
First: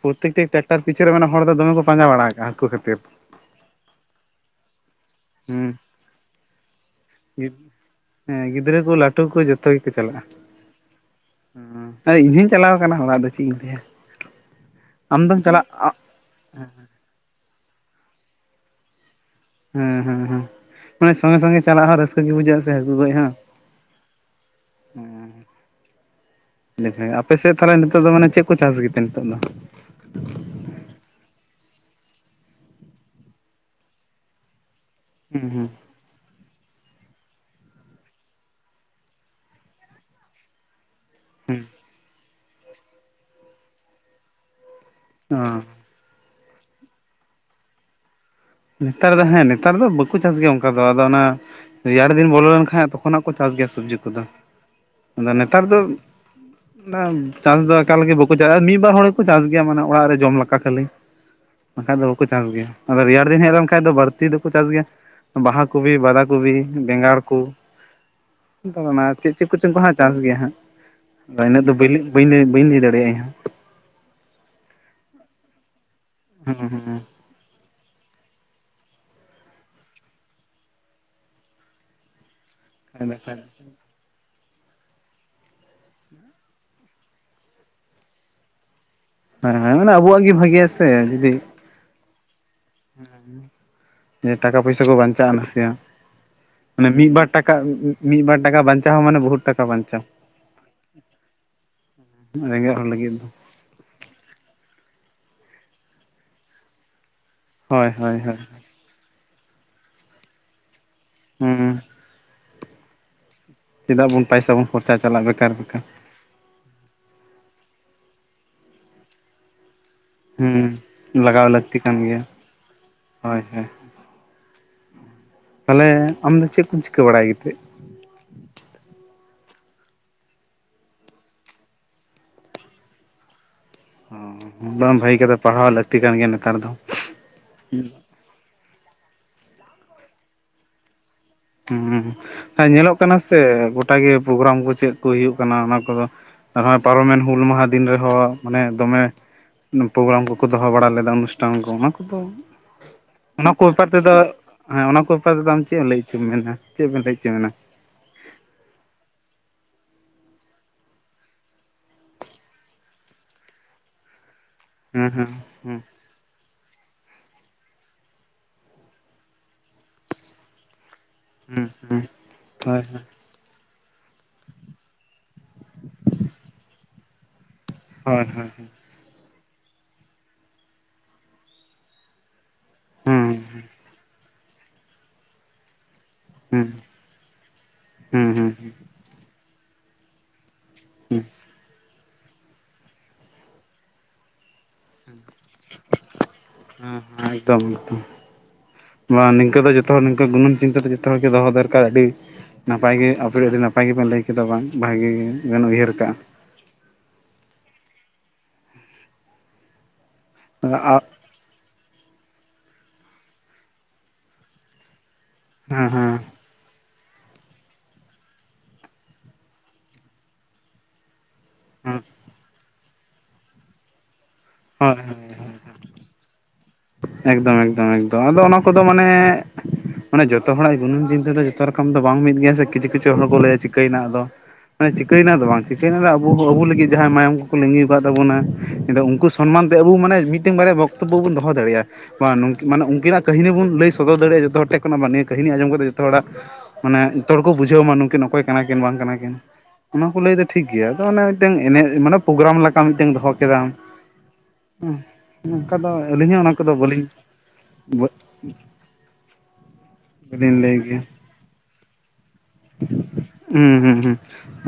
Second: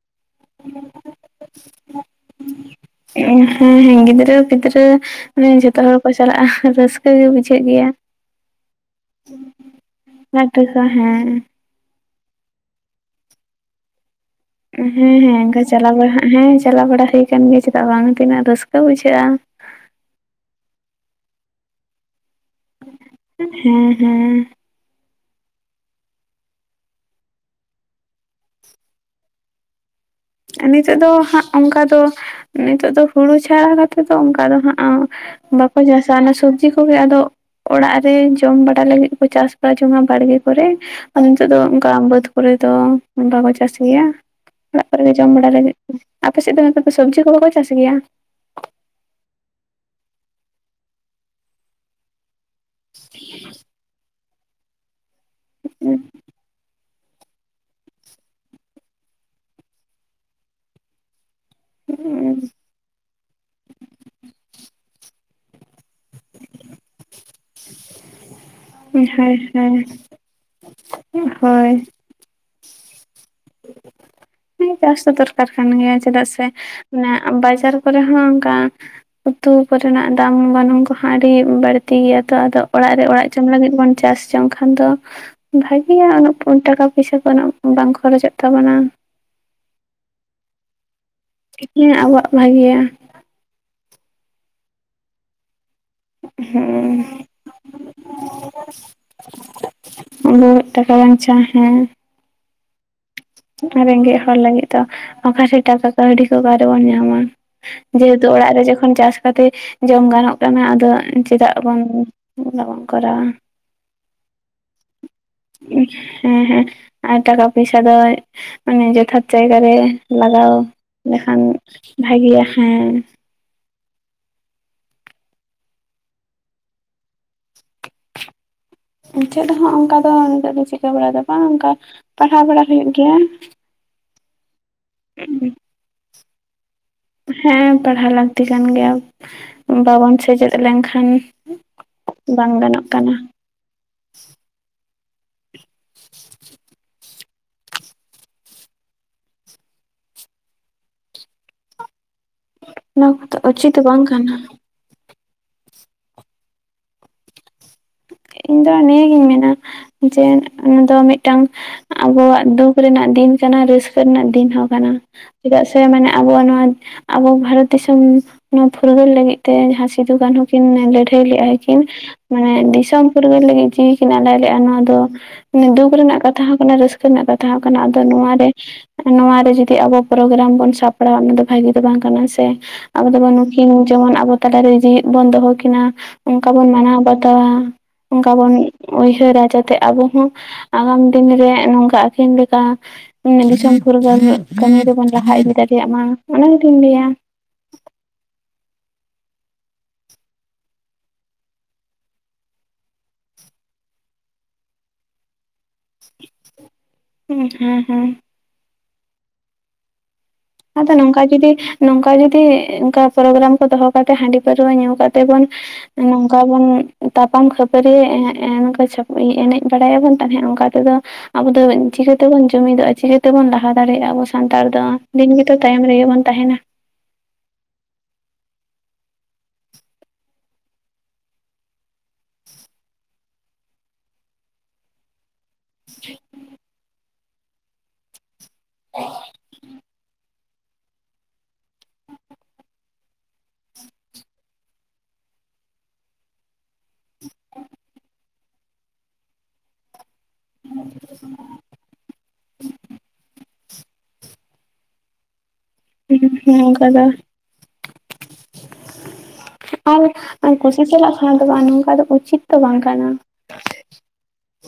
ᱯᱨᱚᱛᱛᱮᱠᱴᱤ ᱴᱨᱟᱠᱴᱟᱨ ᱯᱤᱷ ᱟᱫᱚ ᱠᱚ ᱢᱮᱱᱟ ᱦᱚᱲ ᱫᱚ ᱫᱚᱢᱮ ᱠᱩ ᱯᱟᱸᱡᱟ ᱵᱟᱲᱟ ᱠᱟᱜᱼᱟ ᱦᱟᱹᱠᱩ ᱠᱷᱟᱹᱛᱤᱨ ᱮᱸ ᱦᱮᱸ ᱦᱮᱸ ᱜᱤᱫᱽᱨᱟᱹ ᱯᱤᱫᱽᱨᱟᱹ ᱚᱱᱮ ᱡᱚᱛᱚ ᱦᱩᱸ ᱦᱚᱲ ᱠᱚ ᱪᱟᱞᱟᱜᱼᱟ ᱨᱟᱹᱥᱠᱟᱹ ᱜᱮ ᱵᱩᱡᱷᱟᱹᱜ ᱜᱮᱭᱟ᱾ ᱦᱮᱸ ᱜᱤᱫᱽᱨᱟᱹ ᱠᱚ ᱞᱟᱹᱴᱩ ᱠᱚ ᱡᱚᱛᱚ ᱜᱮᱠᱚ ᱪᱟᱞᱟᱜᱼᱟ᱾ ᱞᱟᱹᱴᱩᱠᱚ ᱦᱮᱸ ᱦᱚᱭ ᱤᱧ ᱦᱚᱧ ᱪᱟᱞᱟᱣ ᱟᱠᱟᱱᱟ ᱦᱚᱲᱟᱜ ᱫᱚ ᱪᱮᱫ ᱤᱧ ᱞᱟᱹᱭᱟ᱾ ᱦᱮᱸ ᱦᱮᱸ ᱟᱢᱫᱚᱢ ᱱᱠᱟ ᱪᱟᱞᱟᱜ ᱪᱟᱞᱟᱣ ᱵᱟᱲᱟ ᱦᱮᱸ ᱪᱟᱞᱟᱣ ᱵᱟᱲᱟ ᱦᱩᱭ ᱟᱠᱟᱱ ᱜᱮᱭᱟ ᱪᱮᱫᱟᱜ ᱵᱟᱝ ᱛᱤᱱᱟᱹᱜ ᱨᱟᱹᱥᱠᱟᱹ ᱵᱩᱡᱷᱟᱹᱜᱼᱟ᱾ ᱦᱮᱸ ᱦᱮᱸ ᱦᱮᱸ ᱢᱟᱱᱮ ᱥᱚᱸᱜᱮ ᱥᱚᱸᱜᱮ ᱪᱟᱞᱟᱜ ᱦᱚᱸ ᱨᱟᱹᱥᱠᱟᱹ ᱜᱮ ᱵᱩᱡᱷᱟᱹᱼᱟ ᱥᱮ ᱦᱟᱹᱠᱩ ᱜᱚᱡ ᱦᱚᱸ᱾ ᱦᱮᱸ ᱦᱮᱸ ᱟᱯᱮ ᱥᱮᱫ ᱛᱟᱦᱚᱞᱮ ᱱᱤᱛᱚᱜ ᱫᱚ ᱢᱟᱱᱮ ᱪᱮᱫ ᱠᱚ ᱪᱟᱥ ᱜᱮᱛᱮ ᱱᱤᱛᱚᱜ ᱫᱚ? ᱱᱤᱛᱳᱜ ᱫᱚ ᱦᱟᱸᱜ ᱚᱱᱠᱟ ᱫᱚ ᱱᱤᱛᱳ ᱫᱚ ᱦᱩᱲᱩ ᱪᱷᱟᱲᱟ ᱠᱟᱛᱮᱜ ᱫᱚ ᱚᱱᱠᱟ ᱫᱚ ᱦᱟᱸᱜ ᱦᱩᱸ ᱦᱩᱸ ᱵᱟᱠᱚ ᱪᱟᱥ-ᱟ ᱥᱩᱫ ᱥᱚᱵᱤ ᱠᱚᱜᱮ ᱟᱫᱚ ᱚᱲᱟᱜ ᱨᱮ ᱡᱚᱢ ᱵᱟᱲᱟ ᱞᱟᱹᱜᱤᱫ ᱠᱚ ᱪᱟᱥ ᱵᱟ ᱡᱚᱝᱟ ᱰᱟᱲᱜᱮ ᱠᱚᱨᱮ᱾ ᱟᱫᱚ ᱱᱤᱛᱚᱜ ᱫᱚ ᱚᱱᱠᱟ ᱵᱟᱹᱫᱽ ᱠᱚᱨᱮ ᱫᱚ ᱚᱱᱠᱟ ᱠᱚ ᱪᱟᱹᱟᱥ ᱜᱮᱭᱟ᱾ ᱛᱯᱚᱨᱮ ᱡᱚᱢ ᱚ ᱵᱟᱲᱟ ᱞᱟᱹᱜᱤᱫ ᱟᱯᱮ ᱥᱮᱫ ᱫᱚ ᱱᱮᱛᱟᱨ ᱫᱚ ᱥᱚᱵᱽᱡᱤ ᱠᱚ ᱵᱟᱠᱚ ᱪᱟᱥ ᱜᱮᱭᱟ? ᱱᱮᱛᱟᱨ ᱫᱚ ᱦᱮᱸ ᱱᱮᱛᱟᱨ ᱫᱚ ᱵᱟᱠᱚ ᱪᱟᱥ ᱜᱮᱭᱟ ᱚᱱᱠᱟ ᱫᱚ ᱟᱫᱚ ᱚᱱᱟ ᱨᱮᱭᱟᱲ ᱫᱤᱱ ᱵᱚᱞᱚ ᱞᱮᱱᱠᱷᱟᱱ ᱛᱚᱠᱷᱚᱱᱟᱜ ᱠᱚ ᱪᱟᱥ ᱜᱮᱭᱟ ᱥᱚᱵᱡᱤ ᱠᱚᱫᱚ ᱟᱫᱚ ᱱᱮᱛᱟᱨ ᱫᱚ ᱪᱟᱥ ᱫᱚ ᱮᱠᱟᱞᱜᱮ ᱵᱟᱠᱚ ᱪᱟᱥᱟ ᱢᱤᱫᱵᱟᱨ ᱦᱚᱲ ᱜᱮᱠᱚ ᱪᱟᱥ ᱜᱮᱭᱟ ᱢᱟᱱᱮ ᱚᱲᱟᱜ ᱨᱮ ᱡᱚᱢ ᱞᱮᱠᱟ ᱠᱷᱟᱹᱞᱤ᱾ ᱵᱟᱠᱷᱟᱡ ᱫᱚ ᱵᱟᱠᱚ ᱪᱟᱥ ᱦᱳᱭ ᱜᱮᱭᱟ ᱟᱫᱚ ᱨᱮᱭᱟᱲ ᱫᱤᱱ ᱦᱮᱡ ᱞᱮᱱᱠᱷᱟ ᱫᱚ ᱵᱟᱹᱲᱛᱤ ᱫᱚᱠᱚ ᱪᱟᱥ ᱜᱮᱭᱟ᱾ ᱵᱟᱦᱟ ᱠᱚᱵᱤ, ᱵᱟᱫᱟ ᱠᱚᱵᱤ, ᱵᱮᱸᱜᱟᱲ ᱠᱚ ᱚᱱᱟ ᱪᱮᱫ ᱪᱮᱫ ᱠᱚᱪᱚᱝ ᱠᱚᱦᱚᱸ ᱱᱟᱜ ᱪᱟᱥ ᱜᱮᱭᱟ ᱦᱟᱸᱜ ᱟᱫᱚ ᱤᱱᱟᱹᱜ ᱫᱚ ᱵ ᱦᱳᱭ ᱵᱧ ᱵᱟᱹᱧ ᱞᱟᱹᱭ ᱫᱟᱲᱮᱭᱟᱜᱼᱟ ᱤᱧᱦ ᱦᱚᱸ᱾ ᱪᱟᱥ ᱫᱚ ᱫᱚᱨᱠᱟᱨ ᱠᱟᱱ ᱜᱮᱭᱟ ᱪᱮᱫᱟᱜ ᱥᱮ ᱦᱮᱸ ᱚᱱᱟ ᱵᱟᱡᱟᱨ ᱠᱚᱨᱮ ᱦᱚᱸ ᱚᱱᱠᱟ ᱩᱛᱩ ᱠᱚᱨᱮᱱᱟᱜ ᱫᱟᱢ ᱜᱚᱱᱚᱝ ᱠᱚᱦᱚᱸ ᱟᱹᱰᱤ ᱵᱟᱹᱲᱛᱤ ᱜᱮᱭᱟ ᱛᱚ ᱟᱫᱚ ᱚᱲᱟᱜ ᱨᱮ ᱦᱮᱸ ᱚᱲᱟᱜ ᱦᱮᱸ ᱡᱚᱢ ᱞᱟᱹᱜᱤᱫ ᱵᱚᱱ ᱪᱟᱥ ᱡᱚᱝᱠᱷᱟᱱ ᱫᱚ ᱵᱷᱟᱜᱮᱭᱟ ᱩᱱᱟᱹᱜ ᱴᱟᱠᱟ ᱯᱚᱭᱥᱟ ᱠᱚ ᱩᱱᱟᱹᱜ ᱵᱟᱝ ᱠᱷᱚᱨᱚᱪᱚᱜ ᱛᱟᱵᱚᱱᱟ᱾ ᱦᱮᱸ ᱦᱮᱸ ᱢᱟᱱᱮ ᱟᱵᱚᱣᱟᱜ ᱜᱮ ᱵᱷᱟᱜᱮᱭᱟ ᱥᱮ ᱡᱩᱫᱤ ᱛᱤᱠᱤ ᱟᱵᱚᱣᱟᱜ ᱵᱷᱟᱹᱜᱮᱤᱭᱟ᱾ ᱡᱮ ᱴᱟᱠᱟ ᱯᱚᱭᱥᱟ ᱠᱚ ᱵᱟᱧᱪᱟᱜᱼᱟ ᱱᱟᱥᱮᱭᱟᱜ᱾ ᱢᱟᱱᱮ ᱦᱮᱸ ᱢᱤᱫ ᱵᱟᱨ ᱴᱟᱠᱟ ᱢᱤᱫ ᱵᱟᱨ ᱴᱟᱠᱟ ᱵᱟᱧᱪᱟᱣ ᱦᱚᱸ ᱢᱟᱱᱮ ᱵᱚᱦᱩᱛ ᱴᱟᱠᱟ ᱵᱟᱧᱪᱟᱣ᱾ ᱩᱱᱟᱹ ᱴᱟᱠᱟ ᱵᱟᱧᱪᱟ ᱦᱮᱸ ᱨᱮᱸᱜᱮᱡ ᱦᱚᱲ ᱞᱟᱹᱜᱤᱫ ᱫᱚ ᱨᱮᱸᱜᱮᱡ ᱦᱚᱲ ᱞᱟᱹᱜᱤᱫ ᱫᱚ ᱚᱠᱟᱨᱮ ᱴᱟᱠᱟ ᱠᱟᱹᱣᱰᱤ ᱠᱚ ᱚᱠᱟᱨᱮᱵᱚᱱ ᱧᱟᱢᱟ᱾ ᱦᱳᱭ ᱦᱳᱭ ᱡᱮᱦᱮᱛᱩ ᱦᱳᱭ ᱚᱲᱟᱜ ᱨᱮ ᱡᱚᱠᱷᱚᱱ ᱪᱟᱥ ᱠᱟᱛᱮ ᱡᱚᱢ ᱜᱟᱱᱚᱜ ᱠᱟᱱᱟ ᱟᱫᱚ ᱪᱮᱫᱟᱜ ᱦᱩᱸ ᱵᱚᱱ ᱩᱱᱟᱹᱜ ᱵᱚᱱ ᱠᱚᱨᱟᱣᱟ ᱪᱮᱫᱟᱜ ᱵᱚᱱ ᱯᱚᱭᱥᱟ ᱵᱚᱱ ᱠᱷᱚᱨᱪᱟ ᱪᱟᱞᱟᱜᱼᱟ ᱵᱮᱠᱟᱨ, ᱵᱮᱠᱟᱨ᱾ ᱦᱮᱸ ᱦᱮᱸ ᱟᱨ ᱴᱟᱠᱟ ᱯᱚᱭᱥᱟ ᱫᱚ ᱢᱟᱱᱮ ᱡᱚᱛᱷᱟᱛ ᱡᱟᱭᱜᱟ ᱨᱮ ᱞᱟᱜᱟᱣ ᱦᱩᱸ ᱞᱮᱠᱷᱟᱱ ᱞᱟᱜᱟᱣ ᱞᱟᱹᱠᱛᱤ ᱠᱟᱱ ᱜᱮᱭᱟ ᱵᱷᱟᱹᱜᱤᱭᱟ ᱦᱮᱸ ᱦᱳᱭ ᱦᱳᱭ ᱛᱟᱦᱚᱞᱮ ᱟᱢᱫᱚ ᱪᱮᱫ ᱠᱚᱢ ᱪᱤᱠᱟᱹ ᱵᱟᱲᱟᱭᱛ ᱪᱮᱫ ᱦᱚᱸ ᱚᱱᱠᱟ ᱫᱚ ᱱᱤᱛᱚᱜ ᱫᱚ ᱪᱤᱠᱟᱹ ᱵᱟᱲᱟᱭᱮᱫ ᱵᱟᱝ ᱚᱱᱠᱟ ᱯᱟᱲᱦᱟᱣ ᱵᱟᱲᱟ ᱦᱩᱭᱩᱜ ᱜᱮᱭᱟ ᱚ ᱵᱟᱝ ᱵᱷᱟᱹᱜᱤ ᱠᱟᱫᱟ ᱯᱟᱲᱦᱟᱣ ᱞᱟᱹᱠᱛᱤ ᱠᱟᱱ ᱜᱮᱭᱟ ᱱᱮᱛᱟᱨ ᱫᱚ ᱦᱮᱸ ᱯᱟᱲᱦᱟᱣ ᱞᱟᱹᱠᱛᱤ ᱠᱟᱱ ᱜᱮᱭᱟ ᱵᱟᱵᱚᱱ ᱥᱮᱪᱮᱫ ᱞᱮᱱᱠᱷᱟᱱ ᱵᱟᱝ ᱦᱸ ᱜᱟᱱᱚᱜ ᱧᱮᱞᱚᱜ ᱠᱟᱱᱟ ᱥᱮ ᱜᱚᱴᱟ ᱜᱮ ᱯᱨᱳᱜᱨᱟᱢ ᱠᱚ ᱪᱮᱫ ᱠᱚ ᱦᱩᱭᱩᱜ ᱠᱟᱱᱟ ᱚᱱᱟ ᱠᱚᱫᱚ ᱱᱚᱜᱼᱚᱭ ᱯᱟᱨᱚᱢᱮᱱ ᱦᱩᱞ ᱢᱟᱦᱟ ᱫᱤᱱ ᱨᱮᱦᱚᱸ ᱢᱟᱱᱮ ᱫᱚᱢᱮ ᱯᱨᱳᱜᱨᱟᱢ ᱠᱚᱠᱚ ᱫᱚᱦᱚ ᱵᱟᱲᱟ ᱞᱮᱫᱟ ᱚᱱᱩᱥᱴᱷᱟᱱ ᱠᱚ ᱚᱱᱟ ᱠᱚᱫᱚ ᱠᱚᱫᱚ ᱚᱱᱟ ᱠᱚ ᱩᱪᱤᱛ ᱵᱮᱯᱟᱨ ᱵᱟᱝ ᱛᱮᱫᱚ ᱠᱟᱱᱟ ᱦᱮᱸ ᱚᱱᱟ ᱠᱚ ᱵᱮᱯᱟᱨ ᱛᱮᱫᱚ ᱟᱢ ᱪᱮᱫ ᱮᱢ ᱞᱟᱹᱭ ᱦᱚᱪᱚᱢ ᱢᱮᱱᱟ ᱪᱮᱫ ᱵᱮ ᱮᱢ ᱞᱟᱹᱭ ᱦᱚᱪᱚ ᱢᱮᱱᱟ ᱤᱧ ᱫᱚ ᱱᱤᱭᱟᱹᱜᱤᱧ ᱢᱮᱱᱟ ᱡᱮ ᱚᱱᱟ ᱫᱚ ᱢᱤᱫᱴᱟᱝ ᱟᱵᱚᱣᱟᱜ ᱫᱩᱠ ᱨᱮᱱᱟᱜ ᱫᱤᱱ ᱠᱟᱱᱟ ᱨᱟᱹᱥᱠᱟᱹ ᱨᱮᱱᱟᱜ ᱫᱤᱱ ᱦᱚᱸ ᱠᱟᱱᱟ ᱦᱮᱸ ᱦᱮᱸ ᱪᱮᱫᱟᱜ ᱥᱮ ᱢᱟᱱᱮ ᱟᱵᱚᱣᱟᱜ ᱱᱚᱣᱟ ᱟᱵᱚ ᱵᱷᱟᱨᱚᱛ ᱫᱤᱥᱚᱢ ᱱᱚᱣᱟ ᱯᱷᱩᱨᱜᱟᱹᱞ ᱞᱟᱹᱜᱤᱫ ᱛᱮ ᱡᱟᱦᱟᱸ ᱥᱤᱫᱩ ᱠᱟᱹᱱᱦᱩ ᱠᱤᱱ ᱞᱟᱹᱲᱦᱟᱹᱭ ᱞᱮᱫᱟᱭ ᱦᱮᱸ ᱠᱤᱱ ᱦᱮᱸ ᱦᱮᱸ ᱢᱟᱱᱮ ᱦᱳᱭ ᱦᱳᱭ ᱫᱤᱥᱚᱢ ᱯᱷᱩᱨᱜᱟᱹᱞ ᱞᱟᱹᱜᱤᱫ ᱡᱤᱣᱤ ᱠᱤᱱ ᱟᱰᱟᱭ ᱞᱮᱫᱼᱟ ᱱᱚᱣᱟ ᱫᱚ ᱫᱩᱠ ᱨᱮᱱᱟᱜ ᱠᱟᱛᱷᱟ ᱦᱚᱸ ᱠᱟᱱᱟ ᱨᱟᱹᱥᱠᱟᱹ ᱨᱮᱱᱟᱜ ᱠᱟᱛᱷᱟ ᱠᱟᱱᱟ ᱟᱫᱚ ᱦᱳᱭ ᱱᱚᱣᱟᱨᱮ ᱦᱳᱭ ᱦᱮᱸ ᱱᱚᱣᱟᱨᱮ ᱡᱩᱫᱤ ᱟᱵᱚ ᱯᱨᱳᱜᱨᱟᱢ ᱵᱚᱱ ᱥᱟᱯᱲᱟᱣᱟ ᱚᱱᱟ ᱫᱚ ᱵᱷᱟᱜᱤ ᱫᱚ ᱵᱟᱝ ᱠᱟᱱᱟ ᱥᱮ ᱟᱵᱚ ᱫᱚ ᱦᱮᱸ ᱵᱚᱱ ᱱᱩᱠᱤᱱ ᱡᱮᱢᱚᱱ ᱟᱵᱚ ᱛᱟᱞᱟᱨᱮ ᱡᱣ ᱵᱚᱱ ᱫᱚᱦᱚ ᱠᱤᱱᱟ ᱚᱱᱠᱟ ᱦᱮᱸ ᱵᱚᱱ ᱢᱟᱱᱟᱣ ᱵᱟᱛᱟᱣᱟ ᱦᱮᱸ ᱚᱱᱠᱟ ᱦᱮᱸ ᱦᱮᱸ ᱵᱚᱱᱭᱦᱟᱹᱨᱟ ᱡᱟᱛᱮ ᱟᱵᱚ ᱦᱚᱸ ᱟᱜᱟᱢ ᱫᱤᱱ ᱨᱮ ᱱᱚᱝᱠᱟ ᱟᱹᱤᱱ ᱞᱮᱠᱟ ᱫᱤᱥᱚᱢ ᱯᱷᱩᱨᱜᱟᱹᱞ ᱠᱟᱹᱢᱤ ᱨᱮᱵᱚᱱ ᱞᱟᱦᱟ ᱤᱫᱤ ᱫᱟᱲᱮᱭᱟᱜ ᱢᱟ ᱚᱱᱟᱱᱟᱜᱤᱧ ᱞᱟᱹᱭᱟ ᱮᱠᱫᱚᱢ ᱮᱠᱫᱚᱢ ᱵᱟ ᱱᱤᱝᱠᱟᱹ ᱫᱚ ᱡᱚᱛᱚ ᱦᱚᱲ ᱱᱤᱝᱠᱟᱹ ᱜᱩᱱᱟᱹᱱ ᱪᱤᱱᱛᱟᱹ ᱫᱚ ᱡᱚᱛᱚ ᱦᱚᱲ ᱜᱮ ᱫᱚᱦᱚ ᱫᱚᱨᱠᱟᱨ ᱟᱹᱰᱤ ᱱᱟᱯᱟᱭ ᱜᱮ ᱟ. ᱵᱤ ᱟᱹᱰᱤ ᱱᱟᱯᱟᱭ ᱜᱮᱵᱮᱱ ᱞᱟᱹᱭ ᱠᱮᱫᱟ ᱵᱟᱝ ᱵᱷᱟᱹᱜᱤ ᱜᱮᱵᱱ ᱩᱭᱦᱟᱹᱨ ᱠᱟᱜᱼᱟ ᱦᱩᱸ ᱦᱩᱸ ᱦᱩᱸ ᱟᱫᱚ ᱱᱚᱝᱠᱟ ᱡᱩᱚᱫᱤ ᱱᱚᱝᱠᱟ ᱡᱩᱚᱫᱤ ᱚᱱᱠᱟ ᱯᱨᱳᱜᱨᱟᱢ ᱠᱚ ᱫᱚᱦᱚ ᱠᱟᱛᱮ ᱦᱟᱺᱰᱤ ᱯᱟᱹᱨᱟᱹᱣᱨᱟᱹ ᱧᱩ ᱠᱟᱛᱮ ᱾ ᱵ ᱦᱮᱸ ᱦᱮᱸ ᱱᱚᱝᱠᱟ ᱚᱱ ᱛᱟᱯᱟᱢ ᱠᱷᱟᱹᱯᱟᱹᱨᱤ ᱮᱱᱮᱡ ᱵᱟᱲᱟᱭᱟᱵᱚᱱ ᱛᱟᱦᱮᱸᱫ ᱚᱱᱠᱟ ᱛᱮᱫᱚ ᱾ ᱟᱵᱚ ᱫᱚ ᱦᱮᱸ ᱪᱤᱠᱟᱹᱛᱮᱵᱚᱱ ᱡᱩᱢᱤᱫᱚᱜᱼᱟ ᱪᱤᱠᱟᱹᱛᱮᱵᱚᱱ ᱞᱟᱦᱟ ᱫᱟᱲᱮᱭᱟᱜᱼᱟ ᱟᱵᱚ ᱥᱟᱱᱛᱟᱲ ᱫᱚ ᱦᱳᱭ ᱦᱳᱭ ᱾ ᱫᱤᱱ ᱜᱮᱛᱚ ᱛᱟᱭᱚᱢ ᱨᱮᱜᱮ ᱵᱚᱱ ᱛᱟᱦᱮᱱᱟ ᱾ ᱮᱠᱫᱚᱢ ᱮᱠᱫᱚᱢ ᱮᱠᱫᱚᱢ ᱟᱫᱚ ᱚᱱᱟ ᱠᱚᱫᱚ ᱢᱟᱱᱮ ᱾ ᱢᱟᱱᱮ ᱡᱚᱛᱚ ᱦᱚᱲᱟᱜ ᱜᱩᱱᱟᱹᱢ ᱪᱤᱱᱛᱟᱹ ᱫᱚ ᱡᱚᱛᱚ ᱨᱚᱠᱚᱢ ᱫᱚ ᱵᱟᱝ ᱢᱤᱫ ᱜᱮᱭᱟ ᱥᱮ ᱠᱤᱪᱷᱩ ᱠᱤᱪᱷᱩ ᱦᱚᱲ ᱠᱚ ᱞᱟᱹᱭᱟ ᱪᱤᱠᱟᱹᱭ ᱨᱮᱱᱟᱜ ᱫᱚ ᱾ ᱢᱟᱱᱮ ᱪᱤᱠᱟᱹᱭᱱᱟ ᱫᱚ ᱵᱟᱝ ᱪᱤᱠᱟᱹᱭᱱᱟ ᱟᱵᱚ ᱟᱵᱚ ᱞᱟᱹᱜᱤᱫ ᱡᱟᱦᱟᱸᱭ ᱢᱟᱭᱟᱢ ᱠᱚᱠᱚ ᱞᱤᱜᱤ ᱟᱠᱟᱫ ᱛᱟᱵᱚᱱᱟ ᱾ ᱩᱱᱠᱩ ᱥᱚᱱᱢᱟᱱ ᱛᱮ ᱟᱵᱚ ᱢᱟᱱᱮ ᱢᱤᱫᱴᱮᱱ ᱵᱟᱨᱭᱟ ᱵᱚᱠᱛᱚᱵᱵᱚ ᱵᱚᱱ ᱫᱚᱦᱚ ᱫᱟᱲᱮᱭᱟᱜᱼᱟ ᱾ ᱢᱟᱱᱮ ᱩᱱᱠᱤᱱᱟᱜ ᱠᱟᱹᱦᱱᱤ ᱵᱚᱱ ᱞᱟᱹᱭ ᱥᱚᱫᱚᱨ ᱫᱟᱲᱮᱭᱟᱜᱼᱟ ᱡᱚᱛᱚ ᱦᱚᱲ ᱴᱮᱱ ᱠᱷᱚ ᱵᱟ ᱱᱤᱭᱟᱹ ᱠᱟᱹᱦᱱᱤ ᱟᱸᱡᱚᱢ ᱠᱟᱛᱮ ᱡᱚᱛᱚ ᱦᱚᱲᱟᱜ ᱾ ᱢᱟᱱᱮ ᱡᱚᱛᱚ ᱦᱚᱲ ᱠᱚ ᱵᱩᱡᱷᱟᱹᱣ ᱢᱟ ᱱᱩᱠᱤᱱ ᱚᱠᱚᱭ ᱠᱟᱱᱟ ᱠᱤᱱ ᱵᱟᱝ ᱠᱟᱱᱟ ᱠᱤᱱ ᱚᱱᱟ ᱠᱚ ᱞᱟᱹᱭᱫᱟ ᱴᱷᱤᱠ ᱜᱮᱭᱟ ᱟᱫᱚ ᱚᱱᱮ ᱢᱤᱫᱴ ᱮᱱᱮᱡ ᱢᱟᱱᱮ ᱯᱨᱳᱜᱨᱟᱢ ᱞᱮᱠᱟ ᱢᱤᱫᱴᱮᱱ ᱫᱚᱦᱚ ᱠᱮᱫᱟᱢ ᱾ ᱝᱠᱟ ᱫᱚ ᱟᱹᱞᱤᱧ ᱦᱚᱸ ᱚᱱᱟ ᱦᱮᱸ ᱠᱚᱫᱚ ᱚᱱᱠᱟ ᱵᱟᱹᱞᱤᱧ ᱫᱚ ᱟᱨ ᱵᱟᱹᱞᱤᱧ ᱞᱟᱹᱭ ᱠᱩᱥᱤ ᱜᱮᱭᱟ ᱪᱟᱞᱟᱜ ᱠᱷ ᱫᱚ ᱵᱟᱝ ᱱᱚᱝᱠᱟ ᱫᱚ ᱩᱪᱤᱛ ᱾ ᱛᱚ ᱵᱟᱝ ᱠᱟᱱᱟ ᱦᱩᱸ ᱦᱩᱸ ᱦᱩᱸ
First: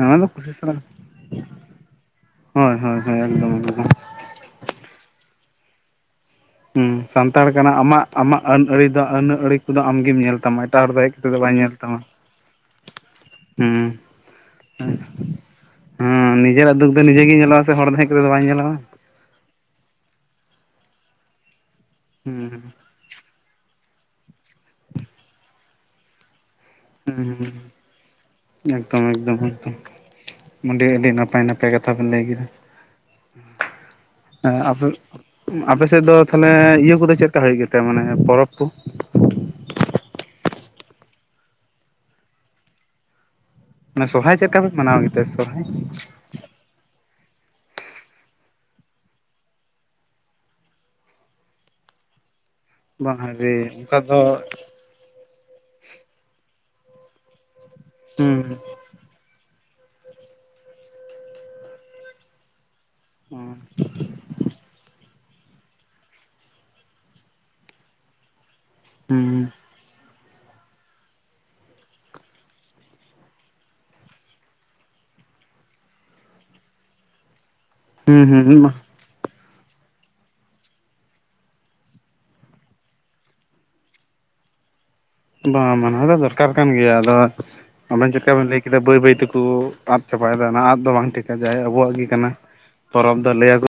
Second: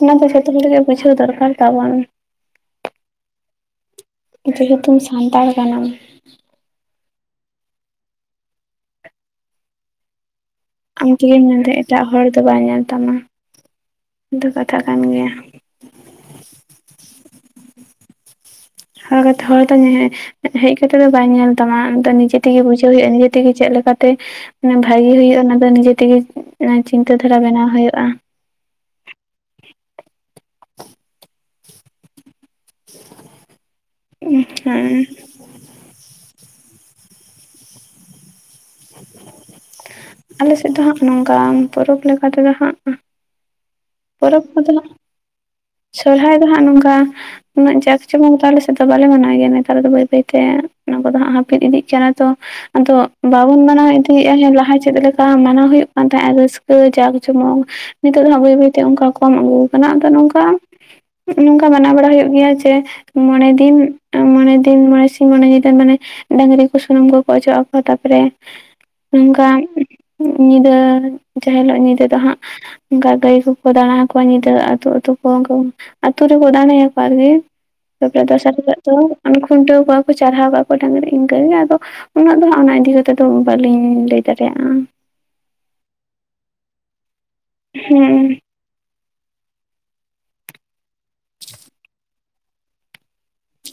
ᱚᱱᱟ ᱫᱚ ᱡᱷᱚᱛᱚ ᱠᱩᱥᱤ ᱦᱚᱲ ᱥᱟᱞᱟᱜ ᱨᱮᱜᱮ ᱵᱩᱡᱷᱟᱹᱣ ᱫᱚᱨᱠᱟᱨ ᱛᱟᱵᱚᱱ ᱾ ᱦᱳᱭ ᱦᱳᱭ ᱦᱳᱭ ᱮᱠᱫᱚᱢ ᱮᱠᱫᱚᱢ ᱾ ᱡᱮᱦᱮᱛᱩᱢ ᱥᱟᱱᱛᱟᱲ ᱠᱟᱱᱟᱢ ᱾ ᱦᱸ ᱥᱟᱱᱛᱟᱲ ᱠᱟᱱᱟ ᱟᱢᱟᱜ ᱟᱢᱟᱜ ᱟᱹᱱ ᱟᱹᱲᱤ ᱫᱚ ᱟᱹᱱ ᱟᱹᱲᱤ ᱠᱚᱫᱚ ᱟᱢᱜᱮᱢ ᱧᱮᱞ ᱛᱟᱢᱟ ᱾ ᱮᱴᱟᱜ ᱦᱚᱲ ᱫᱚ ᱦᱮᱡ ᱟᱢ ᱠᱟᱛᱮ ᱫᱚ ᱛᱮᱜᱮᱢ ᱵᱟᱭ ᱢᱮᱱᱫᱟ ᱧᱮᱞ ᱛᱟᱢᱟ ᱮᱴᱟᱜ ᱦᱚᱲ ᱫᱚ ᱵᱟᱭ ᱧᱮᱞ ᱛᱟᱢᱟ ᱦᱸ ᱫᱚ ᱠᱟᱛᱷᱟ ᱠᱟᱱ ᱜᱮᱭᱟ ᱾ ᱦᱮᱸ ᱱᱤᱡᱮᱨᱟᱜ ᱫᱩᱠ ᱫᱚ ᱱᱤᱡᱮ ᱜᱮ ᱧᱮᱞᱚᱜ ᱟ ᱥᱮ ᱦᱚᱲ ᱫᱚ ᱦᱮᱡ ᱠᱟᱛᱮᱛ ᱫᱚ ᱵᱟᱹᱧ ᱧᱟᱞᱚᱜᱼᱟ ᱾ ᱦ ᱠᱟᱛᱮ ᱦᱚᱲ ᱫᱚ ᱦᱮᱡ ᱠᱟᱛᱮᱜ ᱫᱚ ᱵᱟᱭ ᱧᱮᱞ ᱛᱟᱢᱟ ᱱᱤᱡᱮ ᱛᱮᱜᱮ ᱦᱩᱸ ᱵᱩᱡᱷᱟᱹᱣ ᱦᱩᱭᱩᱜᱜᱼᱟ ᱱᱤᱡᱮ ᱾ ᱱ ᱛᱮᱜᱮ ᱪᱮᱫ ᱞᱮᱠᱟᱛᱮ ᱢᱮ ᱵᱷᱟᱜᱤ ᱦᱩᱭᱩᱜᱼᱟ ᱚᱱᱟ ᱫᱚ ᱱᱤᱡᱮ ᱛᱮᱜᱮ ᱦᱩᱸ ᱪᱤᱱᱛᱟᱹ ᱫᱷᱟᱨᱟ ᱵᱮᱱᱟᱣ ᱦᱩᱸ ᱦᱩᱭᱩᱜᱭᱼᱟ ᱾ ᱮᱠᱫᱚᱢ ᱮᱠᱫᱚᱢ ᱮᱠᱚᱢ ᱚ ᱟᱹᱰᱤ ᱱᱟᱯᱟᱭ ᱱᱟᱯᱟᱭ ᱾ ᱢᱤᱫᱮ ᱠᱟᱛᱷᱟ ᱵᱱ ᱞᱟᱹᱭ ᱠᱮᱫᱟ ᱟᱵᱚ ᱦᱮᱸ ᱾ ᱟᱯᱮᱮᱥᱮᱫ ᱫᱚ ᱛᱟᱦᱞᱮ ᱤᱭᱟᱹ ᱠᱚᱫᱚ ᱪᱮᱫᱞ ᱞᱮᱠᱟ ᱦᱩᱭᱩᱜ ᱜᱮᱛ ᱢᱟᱱᱮ ᱯᱚᱨᱚᱵᱽ ᱠᱚ? ᱟᱞᱮ ᱥᱮᱫ ᱫᱚ ᱦᱟᱸᱜ ᱱᱚᱝᱠ ᱯᱚᱨᱚᱵᱽ ᱞᱮᱠᱟᱛᱮᱫᱚ ᱦᱟᱸᱜ ᱾ ᱢᱟᱱᱮ ᱥᱚᱨᱦᱟᱭ ᱯᱚᱨᱚᱵᱽ ᱪᱮᱫ ᱞᱮᱠᱟ ᱯᱮ ᱠᱚᱫᱚ ᱢᱟᱱᱟᱣ ᱜᱮᱛᱮ ᱥᱚᱨᱦᱟᱭ ᱥᱚᱨᱦᱟᱭ ᱫᱚ ᱦᱟᱸᱜ ᱱᱚᱝᱠᱟ ᱾ ᱩᱱᱟᱹᱜ ᱡᱟᱠ ᱪᱮ ᱵᱟᱝ ᱟᱞᱮ ᱥ ᱫᱚ ᱵᱟᱞᱮ ᱢᱟᱱᱟᱣ ᱜᱮᱭᱟ ᱱᱮᱛᱟᱨ ᱫᱚ ᱵᱟᱹᱭ ᱵᱟᱹᱭᱛᱮ ᱚᱱᱟ ᱠᱚᱫᱚ ᱦᱟᱸᱜ ᱦᱟᱹᱯᱤᱫ ᱤᱫᱤᱜ ᱠᱟᱱᱟ ᱛᱚ ᱾ ᱟᱫᱚ ᱵᱟᱝ ᱦᱟᱭᱨᱮ ᱵᱟᱵᱩᱱ ᱢᱟᱱᱟᱣ ᱚᱱᱠᱟ ᱫᱚ ᱤᱫᱤᱭᱮᱫᱼᱟ ᱞᱟᱦᱟ ᱾ ᱪᱮᱫ ᱞᱮᱠᱟ ᱢᱟᱱᱟᱣ ᱦᱩᱭᱩᱜ ᱠᱟᱱ ᱛᱟᱦᱮᱸᱱᱟ ᱨᱟᱹᱥᱠᱟᱹ ᱡᱟᱸᱠ ᱡᱚᱢᱚᱠ ᱱᱤᱛᱚᱜ ᱦᱩᱸ ᱦᱟᱸᱜ ᱵᱟᱹᱭ ᱵᱟᱹᱭ ᱚᱱᱠᱟ ᱠᱚᱢ ᱟᱹᱜᱩ ᱠᱟᱱᱟ ᱟᱫᱚ ᱱᱚᱝᱠᱟ ᱱᱚᱝᱠᱟ ᱢᱟᱱᱟᱣ ᱵᱟᱲᱟ ᱦᱩᱭᱩᱜ ᱜᱮᱭᱟ ᱡᱮ ᱾ ᱢᱚᱬᱮ ᱫᱤᱱ ᱢᱚᱬᱮ ᱫᱤᱱ ᱢᱚᱬᱮ ᱥᱤᱧ ᱢᱚᱬᱮ ᱧᱤᱫᱟᱹ ᱢᱟᱱᱮ ᱰᱟᱝᱨᱤ ᱠᱚ ᱥᱩᱱᱩᱢ ᱠᱚᱠᱚ ᱚᱡᱚᱜ ᱟᱠᱚ ᱛᱟᱨᱯᱚᱨᱮ ᱾ ᱦᱩᱸ ᱱᱚᱝᱠᱟ ᱧᱤᱫᱟᱹ ᱡᱟᱦᱟᱸ ᱦᱤᱞᱳᱜ ᱧᱤᱫᱟᱹ ᱫᱚ ᱦᱟᱸᱜ ᱚᱱᱠᱟ ᱜᱟᱹᱭ ᱠᱚ ᱾ ᱫᱟᱲᱟ ᱟᱠᱚᱣᱟ ᱧᱤᱫᱟᱹ ᱟᱹᱛᱩ ᱟᱹᱛᱩ ᱠᱚ ᱟᱹᱛᱩ ᱨᱮ ᱟᱠᱚᱣᱟ ᱟᱨᱮ ᱾ ᱛᱟᱯᱚᱨᱮ ᱦᱩᱸ ᱫᱚᱥᱟᱨ ᱦᱩᱸ ᱦᱤᱞᱳᱜ ᱫᱚ ᱠᱷᱩᱱᱴᱟᱹᱣ ᱠᱚᱣᱟ ᱠᱚ ᱪᱟᱨᱦᱟᱣ ᱠᱚᱣᱟ ᱠᱚ ᱰᱟᱝᱨᱤ ᱤᱱᱠᱟᱹ ᱜᱮ ᱟᱫᱚ ᱾ ᱩᱱᱟᱹᱜ ᱫᱚ ᱦᱟᱸᱜ ᱚᱱᱟ ᱤᱫᱤ ᱠᱟᱛᱮᱜ ᱫᱚ ᱵᱟᱹᱞᱤᱧ ᱞᱟᱹᱭ ᱫᱟᱲᱮᱭᱟᱜᱼᱟ ᱵᱟᱝ ᱢᱟᱱᱟᱦᱣ ᱫᱚ ᱫᱚᱨᱠᱟᱨ ᱠᱟᱱ ᱜᱮᱭᱟ ᱟᱫᱚ ᱟᱱᱮ ᱦᱮᱸ ᱪᱮᱫᱠᱟ ᱵᱮᱱ ᱞᱟᱹᱭ ᱠᱮᱫ ᱾ ᱪ ᱠᱮᱫᱟ ᱵᱟᱹᱭ ᱵᱟᱹᱭ ᱛᱮᱠᱚ ᱟᱫ ᱪᱟᱵᱟᱭᱮᱫᱟ ᱚᱱᱟ ᱟᱫ ᱫᱚ ᱵᱟᱝ ᱴᱷᱤᱠᱟ ᱡᱟᱭ ᱟᱵᱚᱣᱟᱜ ᱜᱮ ᱠᱟᱱᱟ ᱾ ᱯᱚᱨᱚᱵᱽ ᱫᱚ ᱞᱟᱹᱭ ᱟᱹᱠᱩ